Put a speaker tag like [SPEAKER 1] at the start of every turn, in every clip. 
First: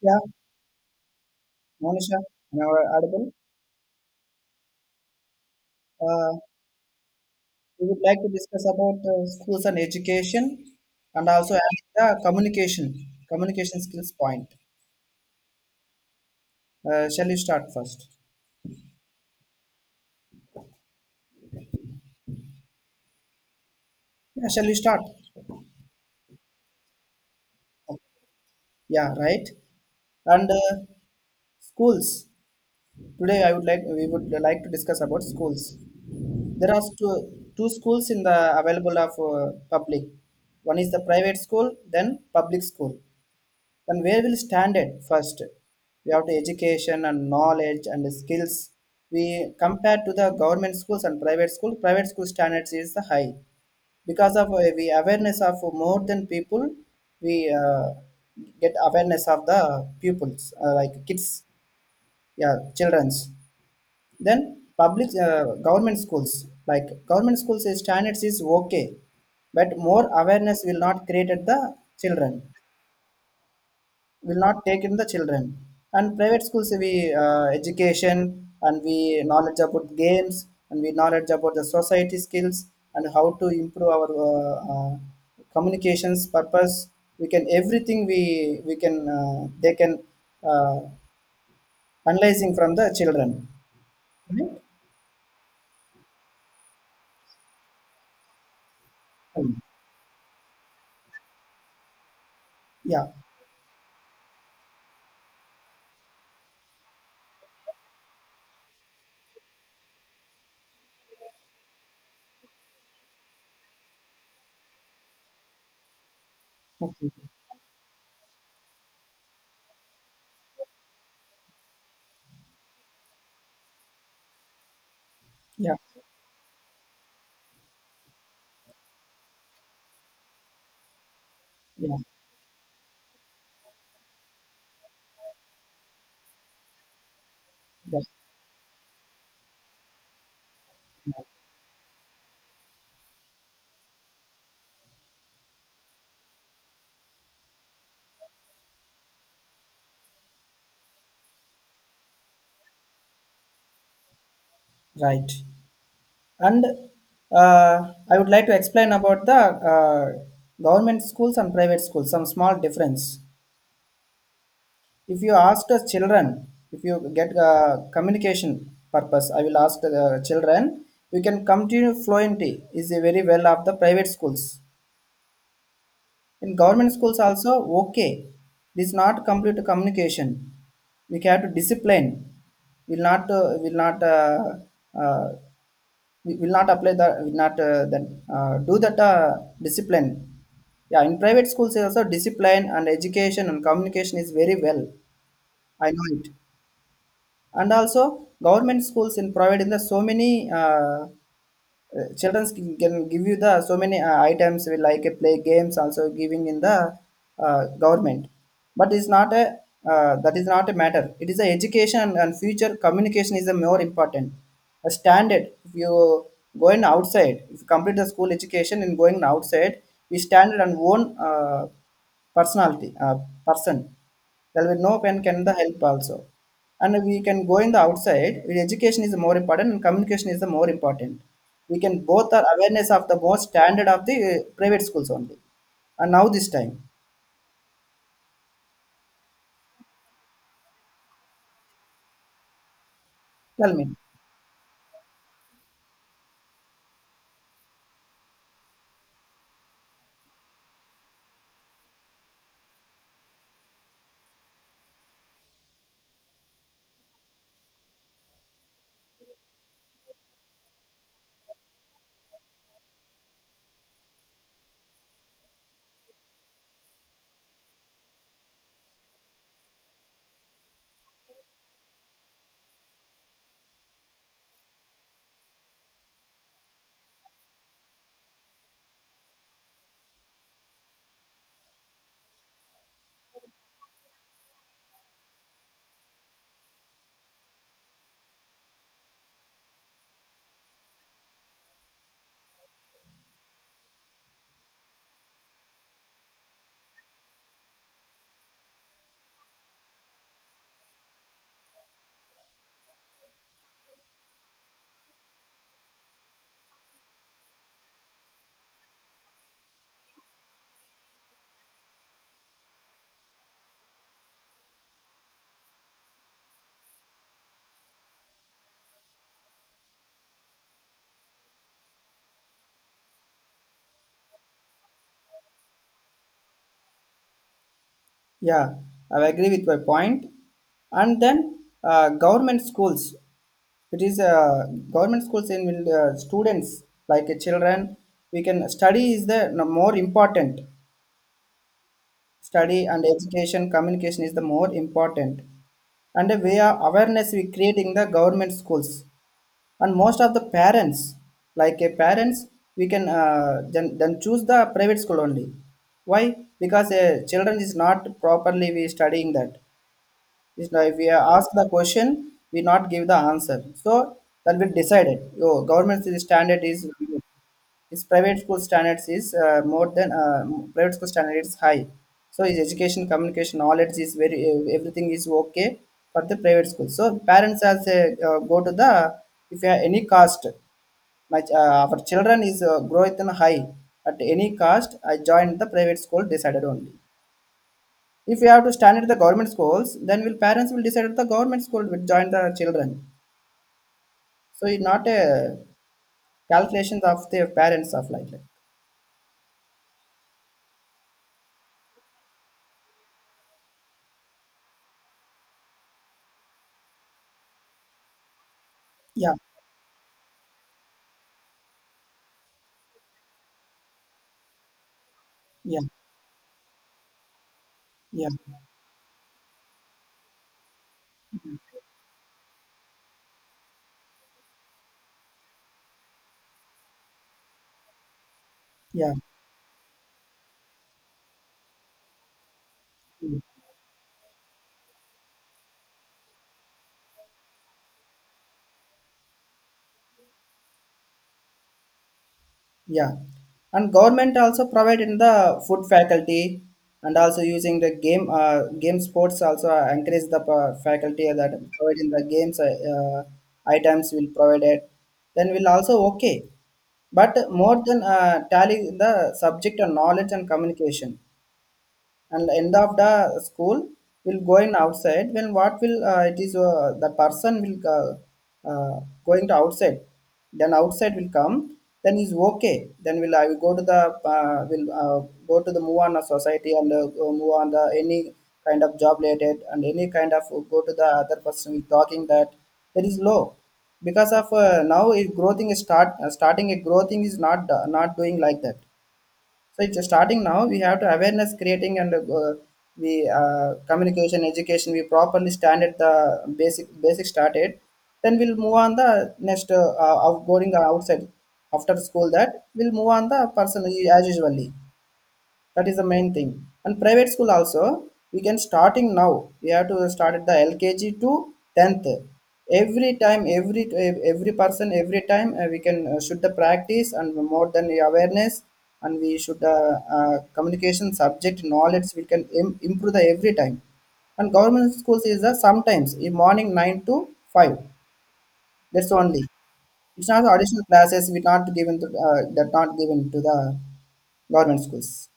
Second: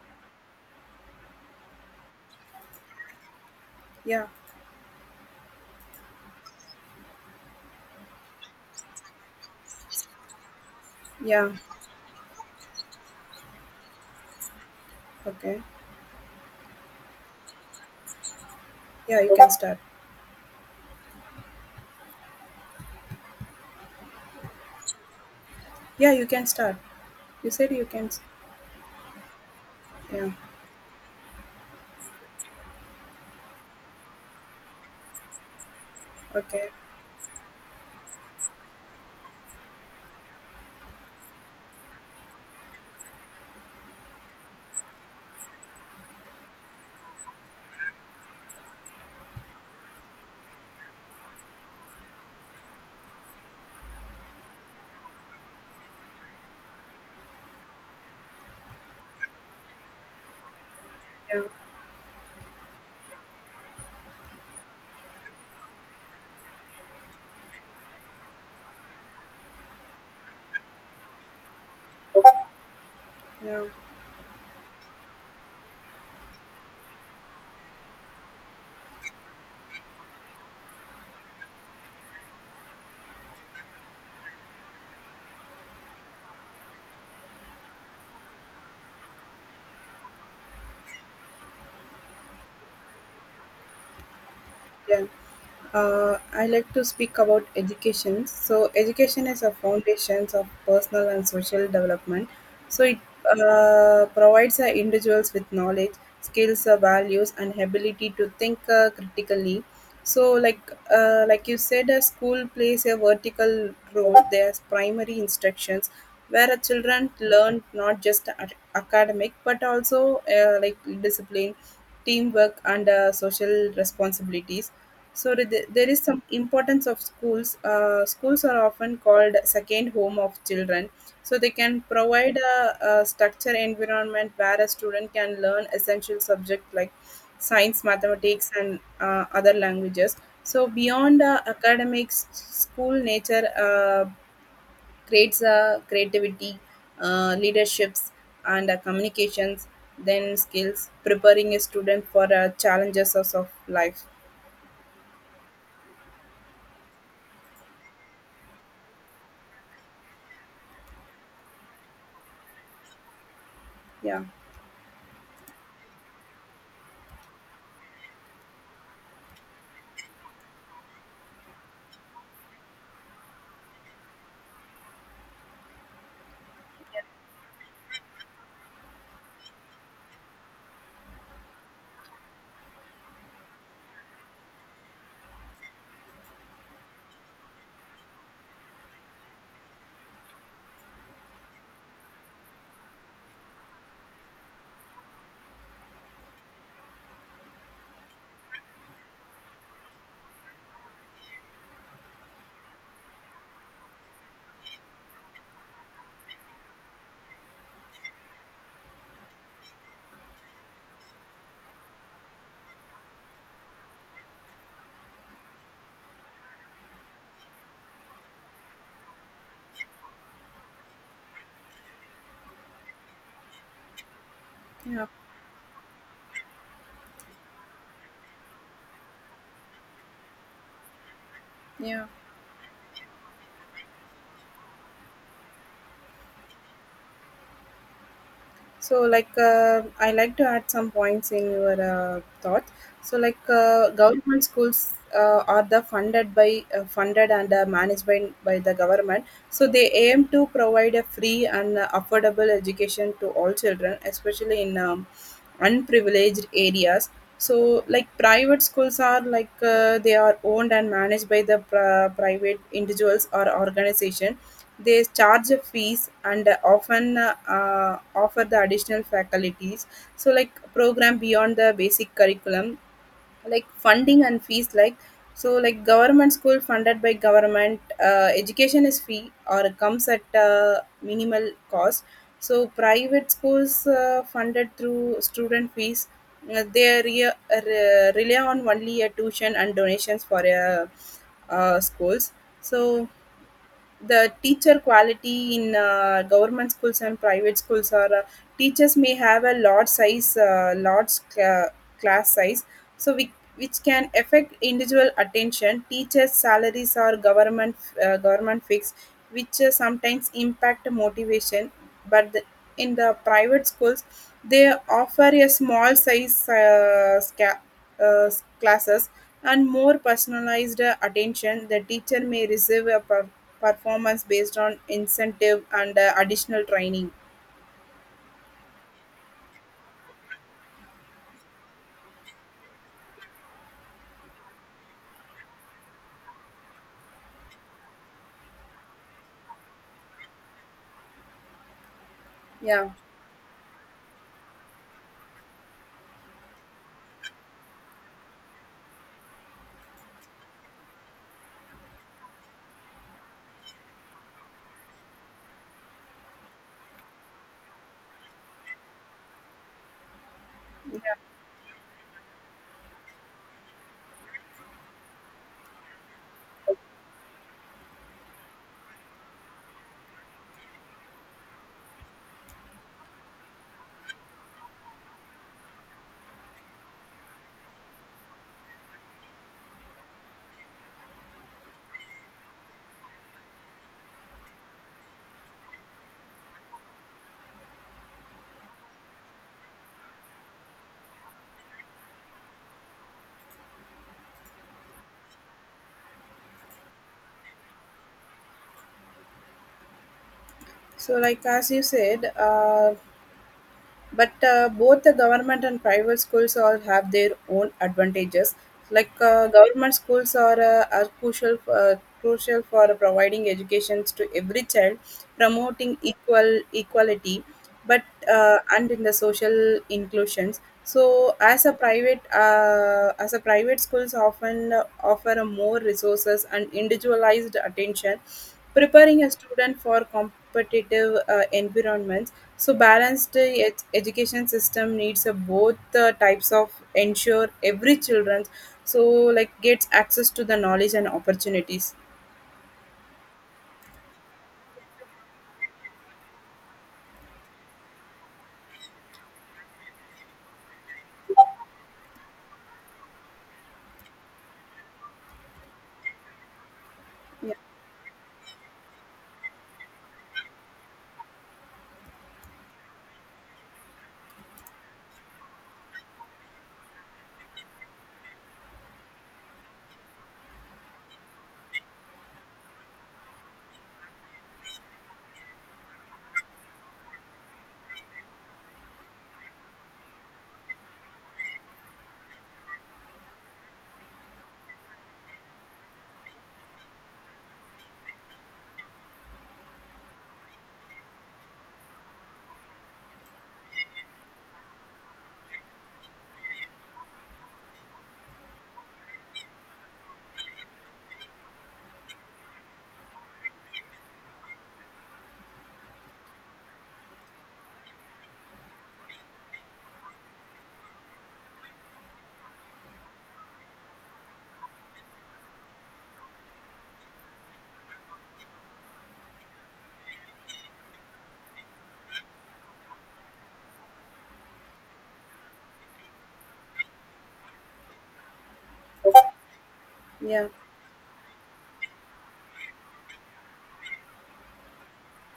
[SPEAKER 1] Yeah, Monisha, and our audible.
[SPEAKER 2] Yeah,
[SPEAKER 1] Uh, we would like to discuss about schools and education, and
[SPEAKER 2] yeah,
[SPEAKER 1] also add the communication, communication skills point.
[SPEAKER 2] okay.
[SPEAKER 1] Shall you start first?
[SPEAKER 2] Yeah, you can start.
[SPEAKER 1] Yeah, shall you start?
[SPEAKER 2] Yeah, you can start. You said you can. S-
[SPEAKER 1] Yeah, right.
[SPEAKER 2] Yeah,
[SPEAKER 1] And schools. Today, I would like we would like to discuss about schools.
[SPEAKER 2] okay.
[SPEAKER 1] There are two schools in the available of public. One is the private school, then public school. Then where will stand it first? We have to education and knowledge and skills. We compare to the government schools and private school. Private school standards is the high because of we awareness of more than people. We uh, get awareness of the pupils like
[SPEAKER 2] Yeah,
[SPEAKER 1] kids, yeah, childrens. Then public government schools like government schools standards is okay, but more awareness will not create at the children
[SPEAKER 2] yeah,
[SPEAKER 1] will not take in the children. And private schools, we education and we knowledge about games and we knowledge about the society skills and how to improve our communications purpose. We can everything we can they can uh, analyzing from the children. Right?
[SPEAKER 2] yeah. I like to speak about education. So, education is a
[SPEAKER 1] Um,
[SPEAKER 2] foundation of personal and social development. So, it
[SPEAKER 1] Yeah.
[SPEAKER 2] uh, provides individuals with knowledge, skills, values, and ability to think critically. So, like like you said, a school plays a vertical role. There's primary instructions where children
[SPEAKER 1] Okay.
[SPEAKER 2] learn not just academic but also like discipline, teamwork, and social responsibilities.
[SPEAKER 1] Yeah.
[SPEAKER 2] There is some importance of schools. Schools are often called second home of children, so they can
[SPEAKER 1] Yeah.
[SPEAKER 2] provide a structure environment where a student can learn essential subjects like science,
[SPEAKER 1] Yeah.
[SPEAKER 2] mathematics, and other languages. So beyond academics, school nature creates creativity, leaderships, and communications. Then skills, preparing a student for challenges of life.
[SPEAKER 1] Right. And I would like to explain about the uh, government schools and private schools, some small difference.
[SPEAKER 2] Yeah,
[SPEAKER 1] If you ask the children, if you get communication purpose, I will ask the children, you can continue fluently is a very well of the private schools. In government schools also, okay, this is not complete communication. We have to discipline. Will not uh, we will not apply the will not then do that discipline. Yeah, in private schools also discipline and education and communication is very well. I know it. And also government schools in private. In the so many. Children can give you the so many items we like play games also giving in the government, but it's not a that is not a matter, it is the education and future communication is the more important a standard. If you going outside, if you complete the school education and going outside, we standard and own uh, personality person well we no
[SPEAKER 2] yeah.
[SPEAKER 1] pen can the help also, and we can go in the outside. Education is more important and communication is the more important. We can
[SPEAKER 2] Yeah.
[SPEAKER 1] both are awareness of the most standard of the private schools only. And now this time,
[SPEAKER 2] I like to add some points in your thought. So, like,
[SPEAKER 1] tell me.
[SPEAKER 2] uh, government schools are the funded by funded and managed by the government. So, they aim to provide a free and affordable education to all children, especially in unprivileged areas. So like private schools are like they are owned and managed by the private individuals or organization. They charge a fees and often offer the additional faculties, so like program beyond the basic curriculum, like funding and fees. Like so like government school funded by government, education is free or comes at minimal cost. So private schools funded through student fees. They rely on only a tuition and donations for schools. So the teacher quality in government schools and private schools are teachers may have a large size , large class size, so we, which can affect individual attention. Teachers salaries are government fixed, which sometimes impact motivation. But in the private schools they offer a small size uh, classes and more personalized attention. The teacher may receive a performance based on incentive and additional training.
[SPEAKER 1] Yeah, I agree with my point. And then government schools, it is government schools in will, students like children we can study is the no, more important. Study
[SPEAKER 2] Yeah.
[SPEAKER 1] and education communication is the more important, and we are awareness we create in the government schools, and most of the parents like a parents we can then choose the private school only. Why? Because children is not properly we studying that. It's like we
[SPEAKER 2] Yeah.
[SPEAKER 1] are ask the question, we not give the answer, so that will decide it. Oh, government standard is his private school standards is private school standard is high. So his education, communication, knowledge is very everything is okay for the private school. So parents as a, go to the, if you have any cost, our children is growth and high at any cost. I joined the private school decided only. If you have to stand at the government schools, then will parents will decide at the government school will join the children. So it's not a calculations of the parents of like that.
[SPEAKER 2] As you said, But both the government and private schools all have their own advantages. Like
[SPEAKER 1] Yeah,
[SPEAKER 2] government schools are, are crucial for providing educations to every child,
[SPEAKER 1] yeah,
[SPEAKER 2] promoting equality, but
[SPEAKER 1] yeah.
[SPEAKER 2] and in the social inclusions. As a private schools often offer a more resources and individualized attention,
[SPEAKER 1] Yeah.
[SPEAKER 2] preparing a student for competitive environments. So, balanced
[SPEAKER 1] Mm.
[SPEAKER 2] yet education system needs both types of ensure every children so like gets access to the knowledge and opportunities.
[SPEAKER 1] Yeah. And government also provide in the food faculty and also using the game sports also encourage the faculty that provide in the games items will provide it. Then we'll also okay. But
[SPEAKER 2] Yeah,
[SPEAKER 1] more than tally the subject and knowledge and communication. And end of the school will going outside when what will it is the person will going to outside, then outside will come, then is okay, then will I will go to the will go to the move on a society and go move on the any kind of job related and any kind of go to the other person will talking that. That is low because of now if growing is start starting a growing is not not doing like that. So it's starting now. We have to awareness creating and we communication education. We properly stand at the basic started. Then we'll move on the next outgoing outside after school. That we'll move on the person as usually, that is the main thing. And private school also we can starting now. We have to start at the lkg to 10th, every time every person every time we can should the practice and more than the awareness, and we should communication subject knowledge we can improve the every time. And government schools is the sometimes in morning 9 to 5, that's only. It's not
[SPEAKER 2] yeah.
[SPEAKER 1] additional classes we not given to that not given to the government schools.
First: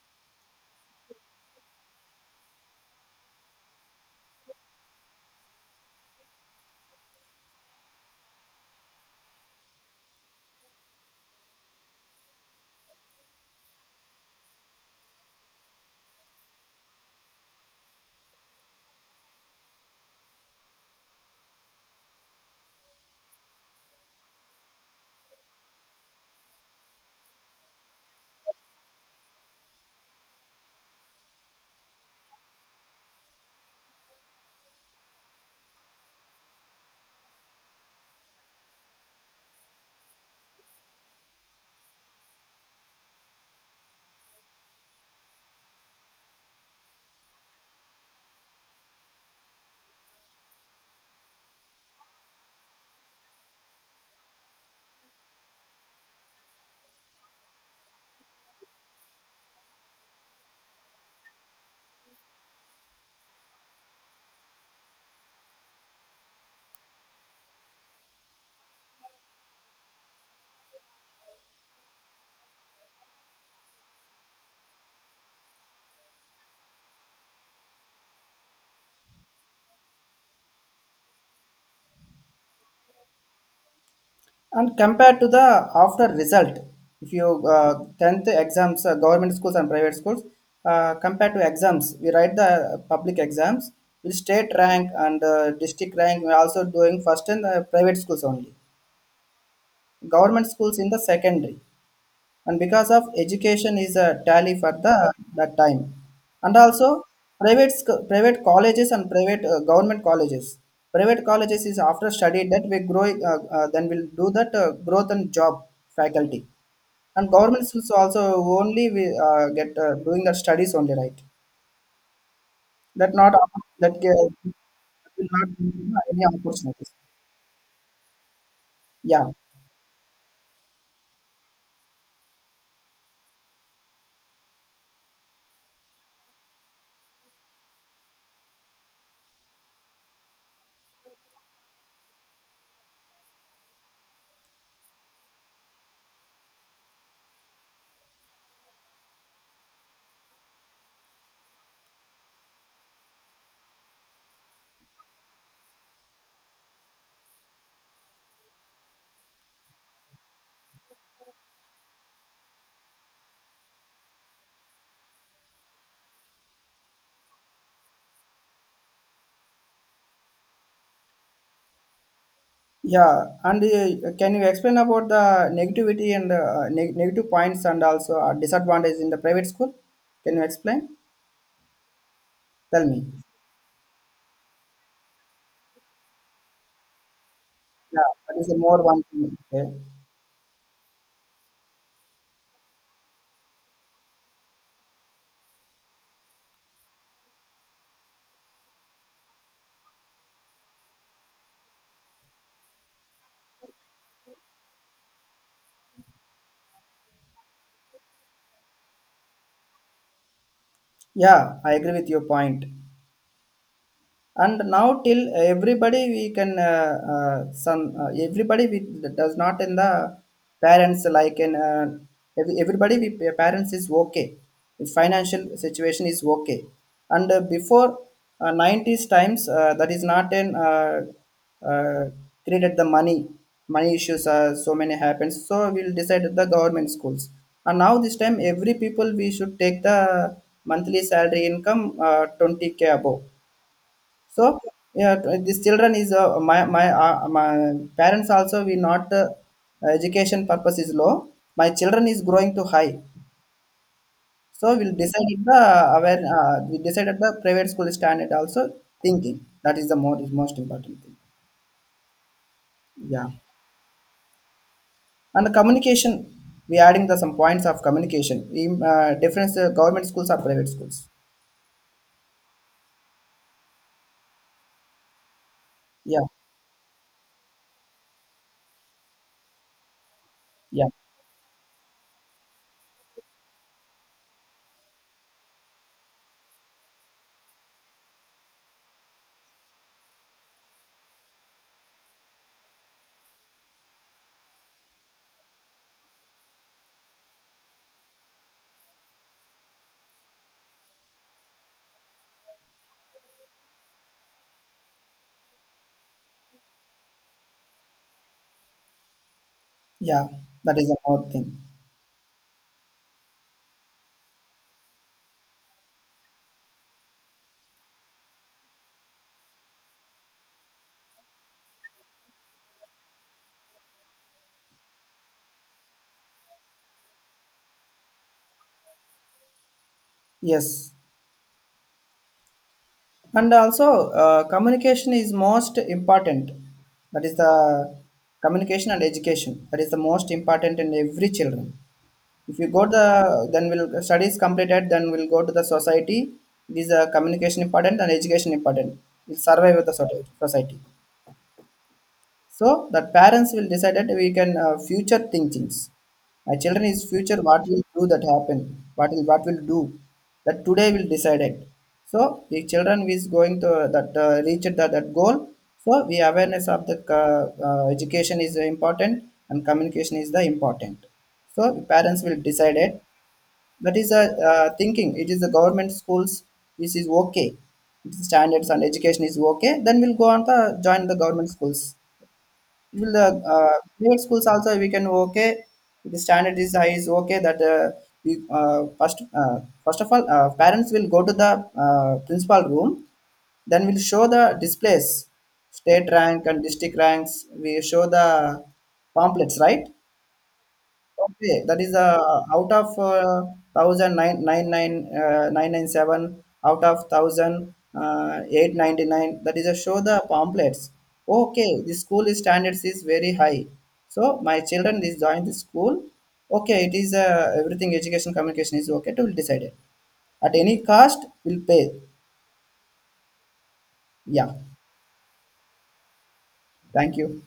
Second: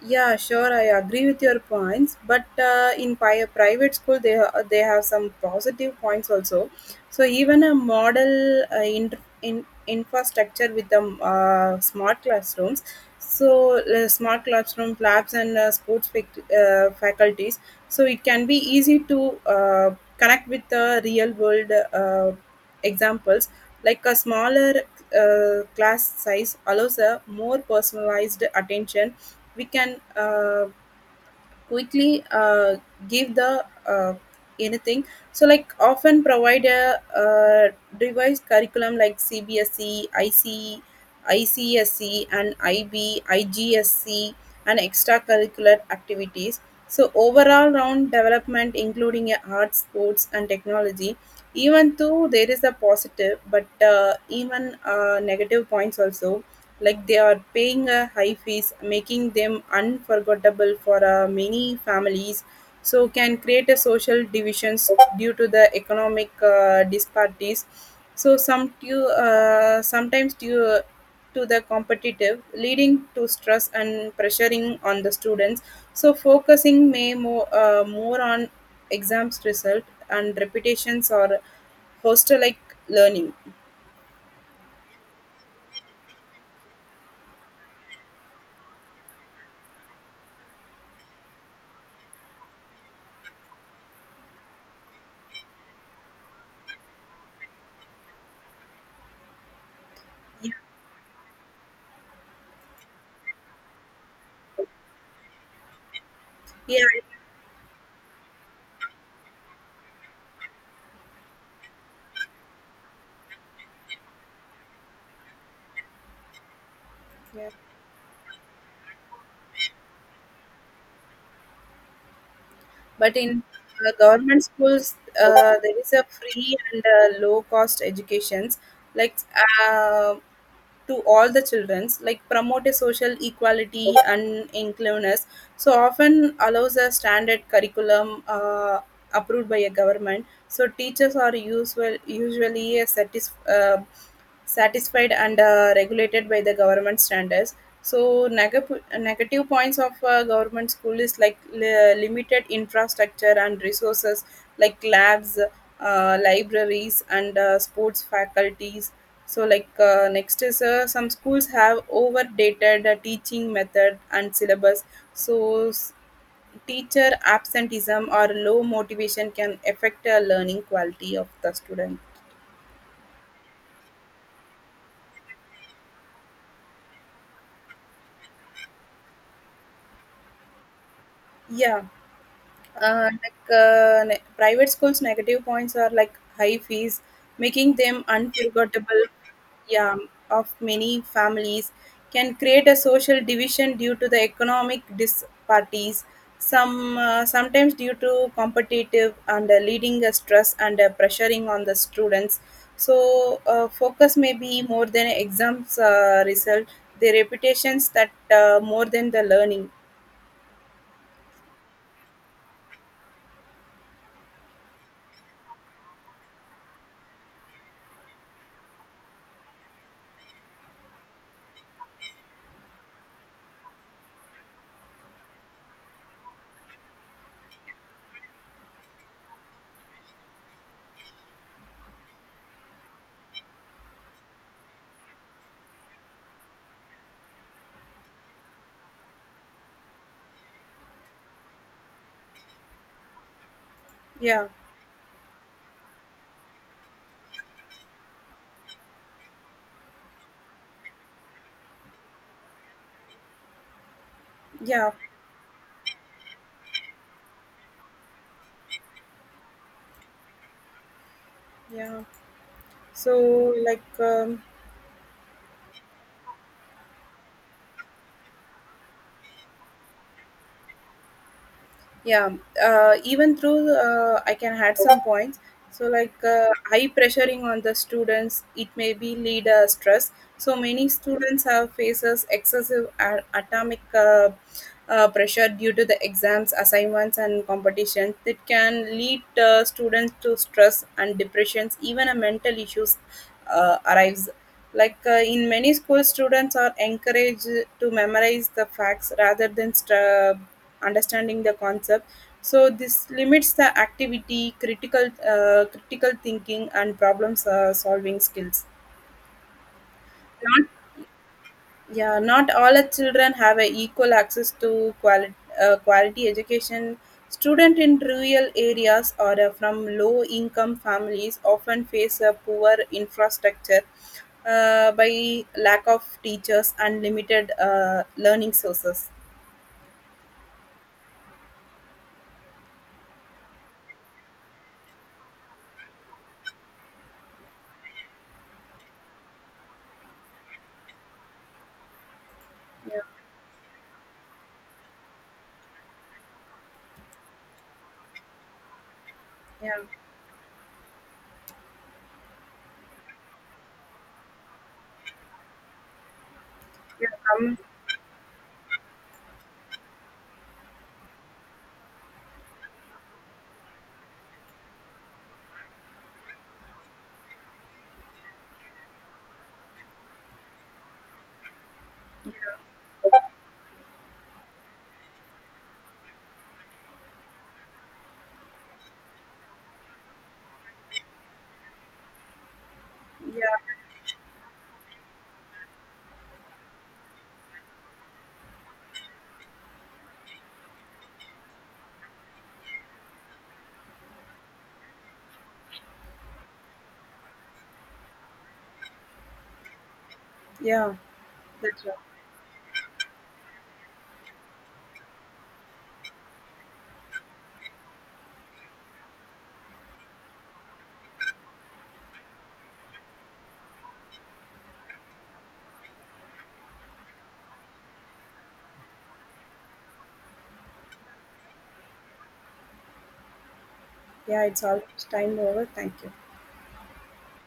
[SPEAKER 2] Yeah, sure, I agree with your points, but in private school, they have some positive points also. So even a model in infrastructure with the smart classrooms, so smart classroom labs and sports faculties, so it can be easy to connect with the real world examples. Like a smaller class size allows a more personalized attention. We can uh, quickly uh, give the uh, anything, so like often provide a uh, revised curriculum like CBSE, ic ICSE, and ib IGSE, and extracurricular activities, so overall round development including a art sports and technology. Even though there is a positive but even negative points also, like they are paying a high fees making them unforgettable for many families, so can create a social divisions due to the economic disparities. Sometimes due to the competitive leading to stress and pressuring on the students, so focusing may more on exams result and repetitions or hostel like learning.
[SPEAKER 1] And compared to the after result, if you 10th exams, government schools and private schools, compared to exams, we write the public exams, will state rank and district rank, we are also doing first in the private schools only. Government
[SPEAKER 2] yeah
[SPEAKER 1] schools in the secondary and because of education is a tally for the that time. And
[SPEAKER 2] yeah,
[SPEAKER 1] also private private colleges and private government colleges, private colleges is after study that we grow then we'll do that growth and job faculty and
[SPEAKER 2] yeah.
[SPEAKER 1] government schools also only we get doing the studies only, right? That
[SPEAKER 2] But
[SPEAKER 1] not
[SPEAKER 2] in
[SPEAKER 1] that
[SPEAKER 2] government
[SPEAKER 1] will
[SPEAKER 2] schools,
[SPEAKER 1] not
[SPEAKER 2] there is
[SPEAKER 1] give
[SPEAKER 2] a
[SPEAKER 1] any
[SPEAKER 2] free and
[SPEAKER 1] opportunities.
[SPEAKER 2] low cost educations, like
[SPEAKER 1] Yeah.
[SPEAKER 2] uh, to all the childrens, like promote a social equality and inclusiveness. So often allows a standard curriculum approved by a government, so teachers are usually satisfied and regulated by the government standards. So negative points of government school is like limited infrastructure and resources like labs, libraries and sports faculties. So like next is some schools have overdated teaching method and syllabus. So teacher absenteeism or low motivation can affect the learning quality of the student.
[SPEAKER 1] Yeah, and can you explain about the negativity and negative points and also disadvantage in the private school? Can you explain?
[SPEAKER 2] Yeah.
[SPEAKER 1] Tell me.
[SPEAKER 2] Private schools, negative points are like high fees, making them
[SPEAKER 1] Yeah, that is the more
[SPEAKER 2] unforgettable
[SPEAKER 1] one thing. Okay.
[SPEAKER 2] Yeah, of many families, can create a social division due to the economic disparities. Sometimes due to competitive and leading a stress and pressuring on the students. So focus may be more than exams result. The reputations that more than the learning.
[SPEAKER 1] Yeah, I agree with your point. And now till everybody we can some everybody we does not in the parents like in everybody we parents is okay, the financial situation is okay. And before 90s times that is not in uh, created the money. Money issues are so many happens, so we'll decide the government schools. And now this time every people we should take the monthly salary income 20K above,
[SPEAKER 2] Yeah,
[SPEAKER 1] so yeah, these children is my parents also we not education purpose is low. My children is growing to high. So
[SPEAKER 2] yeah,
[SPEAKER 1] we'll decide if the aware we decided the private school standard also thinking that is the more is most important thing.
[SPEAKER 2] yeah.
[SPEAKER 1] Yeah,
[SPEAKER 2] So, like,
[SPEAKER 1] and the communication, we adding the some points of communication in, difference government schools or private schools.
[SPEAKER 2] yeah even through I can add some points, so like
[SPEAKER 1] Yeah,
[SPEAKER 2] high pressuring on the students it may be lead stress, so
[SPEAKER 1] yeah,
[SPEAKER 2] many students have faces excessive atomic pressure due to the exams assignments and competitions that can lead students to stress and depressions, even a mental issues arrives. Like in many schools students are encouraged to memorize the facts rather than understanding the concept, so this limits the activity critical thinking and problem solving skills.
[SPEAKER 1] yeah.
[SPEAKER 2] not
[SPEAKER 1] That is the more thing.
[SPEAKER 2] yeah Not all the children have a equal access to quality quality education. Student in rural areas or from low income families often face a poor infrastructure by lack of teachers and limited learning sources.
[SPEAKER 1] Yes. And also communication is most important. That is the communication and education, that is the most important in every children. If you go to
[SPEAKER 2] yeah
[SPEAKER 1] the, then will studies completed, then we'll go to the society. It is a communication important and education important. It
[SPEAKER 2] yeah
[SPEAKER 1] survive with the society. So that parents will decide that we can future thinkings. My children
[SPEAKER 2] yeah
[SPEAKER 1] is future
[SPEAKER 2] um,
[SPEAKER 1] what will do that happen, what will do that today will decide it. So the children is going to that reach that, that goal. So the awareness of the education is important and communication is the important. So the parents will decide it. That is a thinking. It is the government schools. This is okay. Standards and education is okay. Then we'll go on to join the government schools. Will the
[SPEAKER 2] yeah
[SPEAKER 1] private schools also we can okay if the standard is high, is okay. That we first first of all parents will go to the principal room, then we'll show the displays, state rank and district ranks we show the pamphlets, right?
[SPEAKER 2] yeah
[SPEAKER 1] Okay, that
[SPEAKER 2] that's
[SPEAKER 1] is
[SPEAKER 2] right.
[SPEAKER 1] out of thousand nine nine nine 997 out of thousand 899. That is a show the pamphlets. Okay, the school standards is very high. So my children is join the school. Okay, it is everything education communication is okay to decide it. At any cost, we'll pay.
[SPEAKER 2] Yeah,
[SPEAKER 1] Yeah,
[SPEAKER 2] it's almost time over. Thank you.
[SPEAKER 1] thank you.